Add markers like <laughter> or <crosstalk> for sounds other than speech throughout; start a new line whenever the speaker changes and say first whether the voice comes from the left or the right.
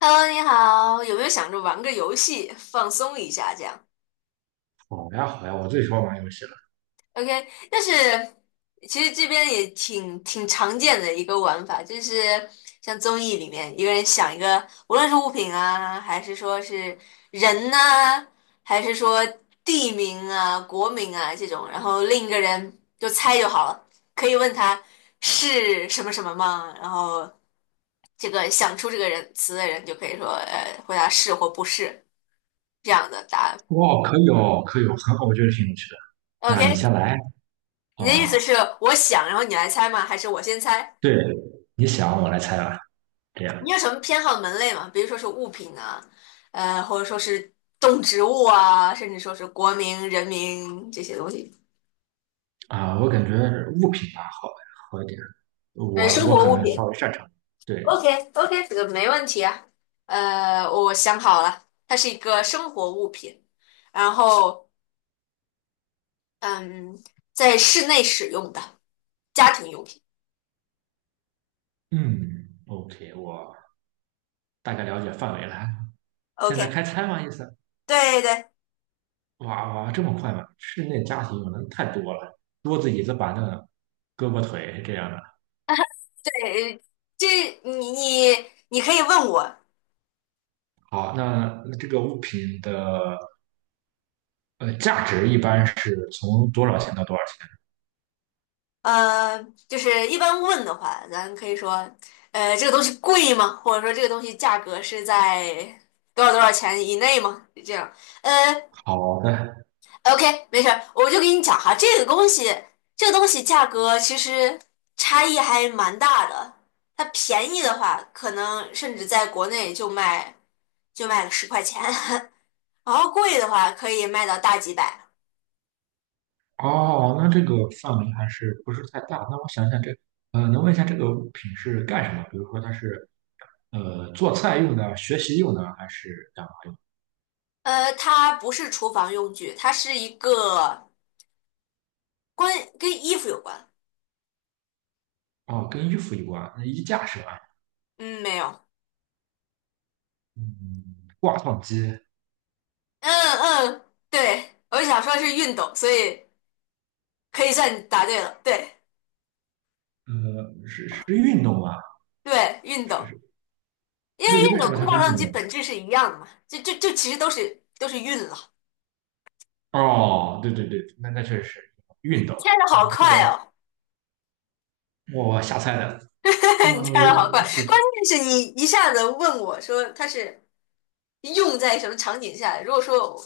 left: Hello，你好，有没有想着玩个游戏放松一下这样
right: 好呀，好呀，我最喜欢玩游戏了。
left: ？OK，但是其实这边也挺常见的一个玩法，就是像综艺里面一个人想一个，无论是物品啊，还是说是人呐、还是说地名啊、国名啊这种，然后另一个人就猜就好了，可以问他是什么什么吗？然后这个想出这个人词的人就可以说，回答是或不是这样的答案。
right: 哇，可以哦，可以哦，很好，我觉得挺有趣的。那你
left: OK，
right: 先来
left: 你的意
right: 哦，
left: 思是我想，然后你来猜吗？还是我先猜？
right: 对，你想我来猜吧，这样。
left: 你有什么偏好门类吗？比如说是物品啊，或者说是动植物啊，甚至说是国民、人民这些东西，
right: 我感觉物品吧好好一点，我
left: 生
right: 我
left: 活
right: 可
left: 物
right: 能稍
left: 品。
right: 微擅长。对，
left: OK OK，这个没问题啊。我想好了，它是一个生活物品，然后嗯，在室内使用的家庭用品。
right: 嗯，OK，我大概了解范围了。现在
left: OK，
right: 开猜吗？意思？
left: 对对
right: 哇哇，这么快吗？室内家庭用的太多了，桌子、椅子、板凳、胳膊、腿这样的。
left: 对，这你可以问我，
right: 好，那这个物品的价值一般是从多少钱到多少钱？
left: 呃，就是一般问的话，咱可以说，这个东西贵吗？或者说这个东西价格是在多少多少钱以内吗？就这样，呃
right: 好的。
left: ，OK，没事儿，我就给你讲哈，这个东西，这个东西价格其实差异还蛮大的。它便宜的话，可能甚至在国内就卖个10块钱，<laughs> 然后贵的话可以卖到大几百。
right: 哦，那这个范围还是不是太大？那我想想这，能问一下这个物品是干什么？比如说它是做菜用的、学习用的，还是干嘛用？
left: 它不是厨房用具，它是一个关跟衣服有关。
right: 哦，跟衣服有关，那衣架是吧？
left: 嗯，没有。
right: 嗯，挂烫机。
left: 嗯嗯，对，我想说是运动，所以可以算你答对了。对
right: 呃，是是运动啊，
left: 对，运
right: 是
left: 动，
right: 是。
left: 因为
right: 为
left: 运
right: 为
left: 动
right: 什么它
left: 跟照
right: 是
left: 相
right: 运
left: 机
right: 动呢？
left: 本质是一样的嘛，就就就其实都是运了。
right: 哦，对对对，那那确实是运动。
left: 猜的好
right: 哦，这
left: 快
right: 个
left: 哦，
right: 我瞎猜的。
left: <laughs>
right: 呃，
left: 你猜的好快，
right: 对
left: 关键是你一下子问我说它是用在什么场景下。如果说我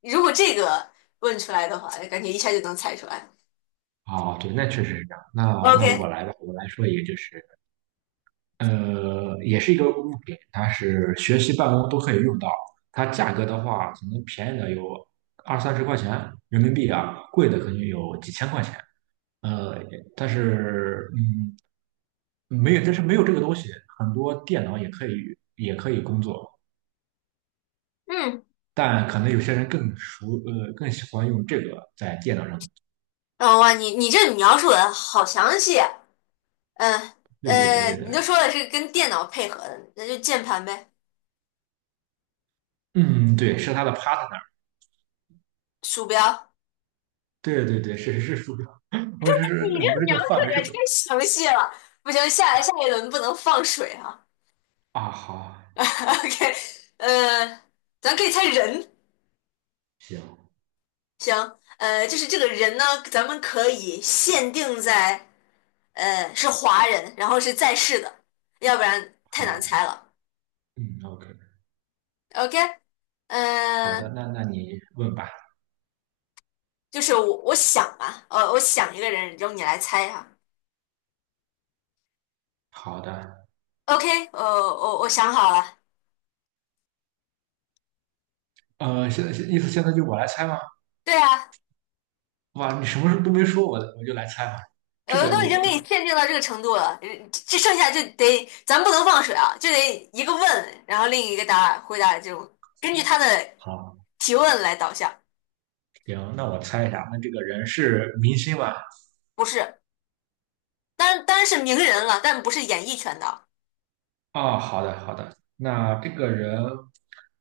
left: 如果这个问出来的话，感觉一下就能猜出来。
right: 哦，对，那确实是这样。那那我
left: OK，
right: 来吧，我来说一个，就是也是一个物品，它是学习办公都可以用到。它价格的话，可能便宜的有二三十块钱人民币啊，贵的可能有几千块钱。呃，但是嗯，没有，但是没有这个东西，很多电脑也可以工作，
left: 嗯，
right: 但可能有些人更熟，更喜欢用这个在电脑上。
left: 哦哇，你这描述的好详细啊。嗯。
right: 对对对对
left: 你
right: 对。
left: 就说了是跟电脑配合的，那就键盘呗，
right: 嗯，对，是它的 partner。
left: 鼠标。
right: 对对对，是是是，我只
left: 你
right: 是我们
left: 这个
right: 这
left: 描
right: 个
left: 述
right: 范围是
left: 也
right: 不。
left: 太详细了，不行，下一轮不能放水啊。
right: 啊，好。
left: <laughs> OK，呃，咱可以猜人，
right: 行，
left: 行，就是这个人呢，咱们可以限定在，是华人，然后是在世的，要不然太难猜
right: 好。
left: 了。
right: 嗯，OK。
left: OK，嗯、
right: 好的，那那你问吧。
left: 就是我想吧，我想一个人，由你来猜哈、
right: 好的。
left: OK，我想好了，
right: 现在意思现在就我来猜吗？
left: 对啊，
right: 哇，你什么都没说，我就来猜嘛。这个
left: 都
right: 我
left: 已经给你限定到这个程度了，这剩下就得咱不能放水啊，就得一个问，然后另一个答回答就根据他的
right: 好，
left: 提问来导向，
right: 行，那我猜一下，那这个人是明星吗？
left: 不是，当然是名人了，但不是演艺圈的，
right: 哦，好的，好的。那这个人，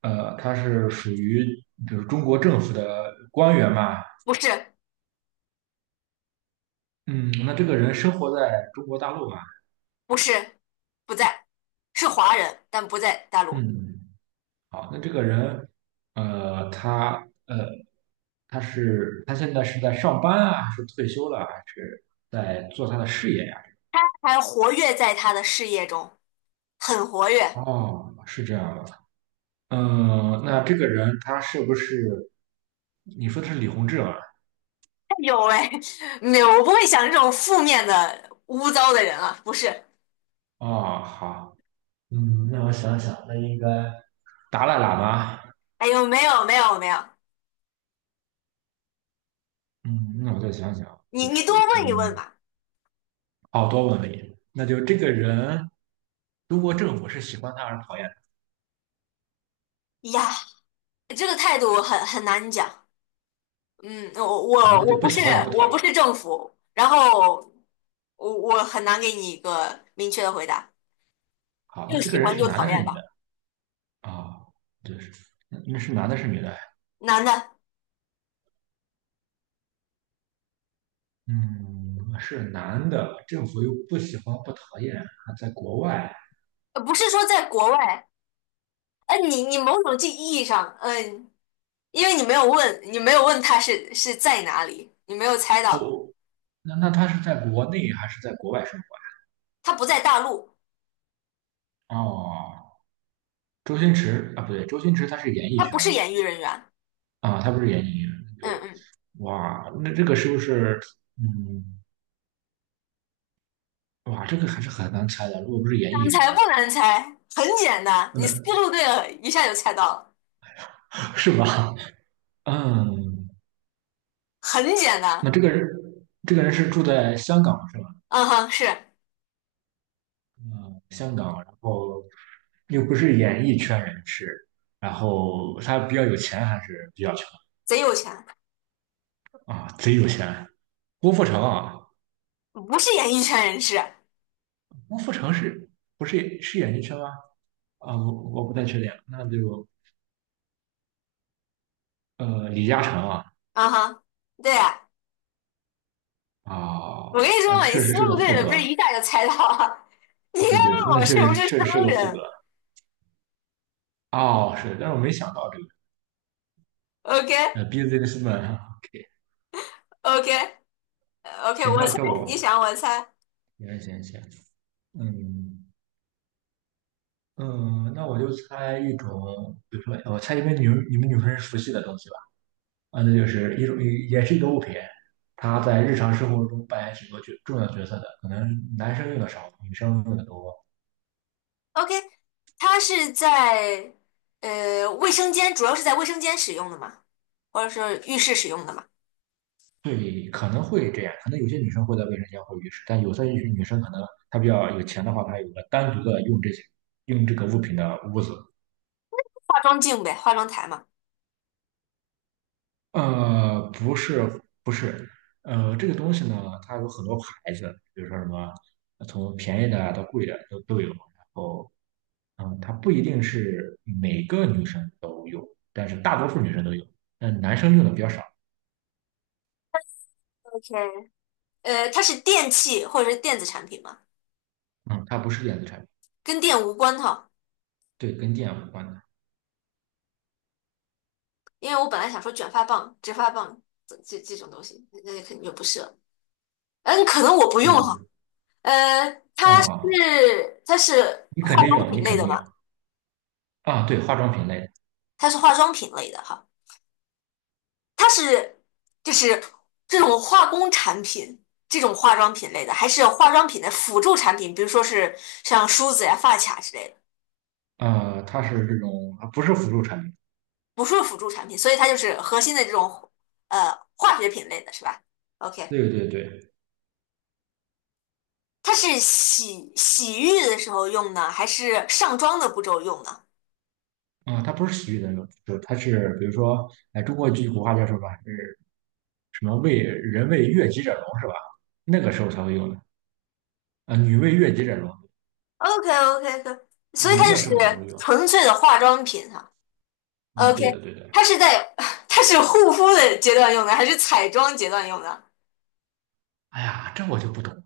right: 他是属于比如中国政府的官员嘛？
left: 不是，
right: 嗯，那这个人生活在中国大陆嘛？
left: 不是，不在，是华人，但不在大陆，
right: 嗯，好，那这个人，呃，他呃，他是他现在是在上班啊，还是退休了啊，还是在做他的事业呀？
left: 还活跃在他的事业中，很活跃。哎
right: 哦，是这样的。嗯，那这个人他是不是你说的是李洪志吗？
left: 呦喂，<laughs> 没有，我不会想这种负面的污糟的人啊，不是。
right: 哦，好。嗯，那我想想，那应该达赖喇嘛。
left: 哎呦，没有没有没有，
right: 嗯，那我再想想，
left: 你
right: 就
left: 你多
right: 是
left: 问一问
right: 嗯，
left: 吧。
right: 奥多问里，那就这个人，中国政府是喜欢他还是讨厌
left: 呀，这个态度很难讲。嗯，我
right: 他？啊，
left: 我
right: 那就
left: 我
right: 不
left: 不是
right: 喜欢也不
left: 我
right: 讨
left: 不
right: 厌。
left: 是政府，然后我很难给你一个明确的回答，
right: 好，
left: 又
right: 那这
left: 喜
right: 个人
left: 欢
right: 是
left: 又
right: 男的，
left: 讨
right: 是
left: 厌
right: 女的？
left: 吧。
right: 啊，对，那那是男的，是女的？
left: 男的，
right: 嗯，是男的，政府又不喜欢，不讨厌，还在国外。
left: 不是说在国外，哎、你你某种意义上，嗯、因为你没有问，你没有问他是在哪里，你没有猜到，
right: 哦，那那他是在国内还是在国外生
left: 他不在大陆，
right: 活？哦，周星驰啊，不对，周星驰他是演艺
left: 他不
right: 圈。
left: 是演艺人员。
right: 啊，他不是演艺那
left: 嗯
right: 个。
left: 嗯，
right: 哇，那这个是不是？嗯，哇，这个还是很难猜的。如果不是演艺
left: 难
right: 人员
left: 猜不
right: 的
left: 难
right: 话，
left: 猜，很简单，你
right: 那
left: 思路对了，一下就猜到了，
right: <laughs> 是吧？嗯，
left: 很简单。
right: 那这个人，这个人是住在香港是吧？
left: 嗯哼，是
right: 香港，然后又不是演艺圈人士，然后他比较有钱还是比较穷
left: 贼有钱，
right: 啊？贼有钱，郭富城啊，
left: 不是演艺圈人士。
right: 郭富城是不是是演艺圈吗？啊，我不太确定，那就李嘉诚啊。
left: 嗯哼，对呀，
right: 啊，
left: 我跟你说
right: 呃
left: 嘛，你
right: 确实
left: 思
right: 是个
left: 路对
right: 富
left: 了，不是
right: 哥，
left: 一下就猜到了？<laughs> 你应该
right: 对对对，
left: 问
right: 那
left: 我
right: 确
left: 是不
right: 实
left: 是
right: 确
left: 商
right: 实是个富哥。
left: 人
right: 哦，是，但是我没想到这个
left: ？OK
right: businessman，OK。
left: OK OK，
right: 行，
left: 我
right: 那
left: 猜，
right: 该
left: 你
right: 我
left: 想我猜。
right: 行行行，嗯。嗯，那我就猜一种，比如说，我猜因为你们女生是熟悉的东西吧？啊，那就是一种，也是一个物品，它在日常生活中扮演许多角重要角色的，可能男生用的少，女生用的多。
left: OK，他是在卫生间，主要是在卫生间使用的嘛，或者是浴室使用的嘛，
right: 对，可能会这样，可能有些女生会在卫生间或浴室，但有些女生可能她比较有钱的话，她有个单独的用这些用这个物品的屋子。
left: 化妆镜呗，化妆台嘛。
right: 呃，不是，不是。这个东西呢，它有很多牌子，比如说什么，从便宜的啊到贵的都有。然后，嗯，它不一定是每个女生都有，但是大多数女生都有，但男生用的比较少。
left: OK，它是电器或者是电子产品嘛，
right: 嗯，它不是电子产品。
left: 跟电无关哈。
right: 对，跟电无关的。
left: 因为我本来想说卷发棒、直发棒这这种东西，那肯定就不是了。嗯，可能我不
right: 是
left: 用
right: 的。
left: 哈。呃，它是
right: 啊，
left: 它是
right: 你肯
left: 化
right: 定
left: 妆
right: 有，
left: 品
right: 你
left: 类
right: 肯
left: 的
right: 定
left: 嘛，
right: 有。啊，对，化妆品类
left: 它是化妆品类的哈，它是就是这种化工产品，这种化妆品类的，还是化妆品的辅助产品，比如说是像梳子呀、发卡之类的，
right: 的。啊，它是这种，啊不是辅助产品。
left: 不是辅助产品，所以它就是核心的这种化学品类的是吧？OK。
right: 对对对。
left: 它是洗洗浴的时候用呢，还是上妆的步骤用呢
right: 啊，它不是洗浴的那种，就是它是比如说，哎，中国有句古话叫什么？是。什么为人为悦己者容是吧？那个时候才会用的。啊，女为悦己者容，
left: o k o k o k 所以它
right: 容
left: 就
right: 的
left: 是
right: 时候才会用。
left: 纯粹的化妆品哈。
right: 嗯，对
left: OK，
right: 的对的。
left: 它是在 <laughs> <sighs> 它是护肤的阶段用的，还是彩妆阶段用的？
right: 哎呀，这我就不懂，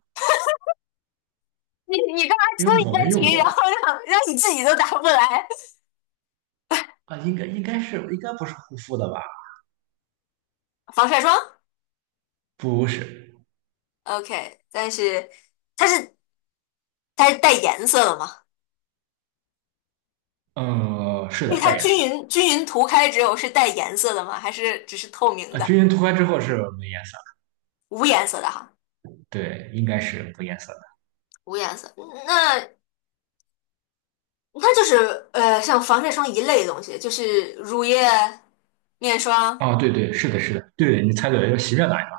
left: 你你干嘛出
right: 因为
left: 一
right: 我
left: 个
right: 没用
left: 题，然后
right: 过。
left: 让你自己都答不来？
right: 啊，应该应该是应该不是护肤的吧？
left: 防晒霜
right: 不是。
left: ，OK，但是它是它是带颜色的吗？
right: 嗯，是
left: 因为
right: 的，
left: 它
right: 带颜
left: 均
right: 色
left: 匀均匀涂开之后是带颜色的吗？还是只是透明
right: 的。啊，
left: 的，
right: 均匀涂开之后是没颜色的，
left: 无颜色的哈？
right: 对，应该是无颜色的。
left: 无颜色。那它就是呃，像防晒霜一类的东西，就是乳液、面霜。
right: 啊。对对，是的，是的，对，你猜对了，要洗面奶嘛？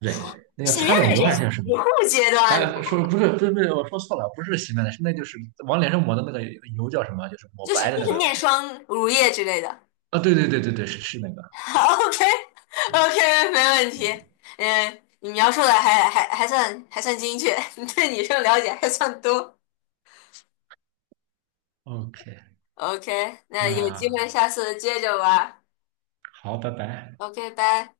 right: 对，那叫
left: 洗面
right: 擦脸
left: 奶
right: 油
left: 是
right: 还
left: 洗
right: 是叫什么？
left: 护阶段的，
right: 哎，说不是，不是，不是，我说错了，不是洗面奶，是那就是往脸上抹的那个油叫什么？就是抹
left: 就是
right: 白的
left: 就
right: 那
left: 是
right: 个东
left: 面
right: 西。
left: 霜、乳液之类的。
right: 啊，对对对对对，是是那个。
left: <laughs> OK OK，没问
right: 对
left: 题。嗯，你描述的还算还算精确，<laughs> 你对女生了解还算多。
right: ，OK，
left: OK，那有机
right: 那
left: 会下次接着玩。
right: 好，拜拜。
left: OK，拜。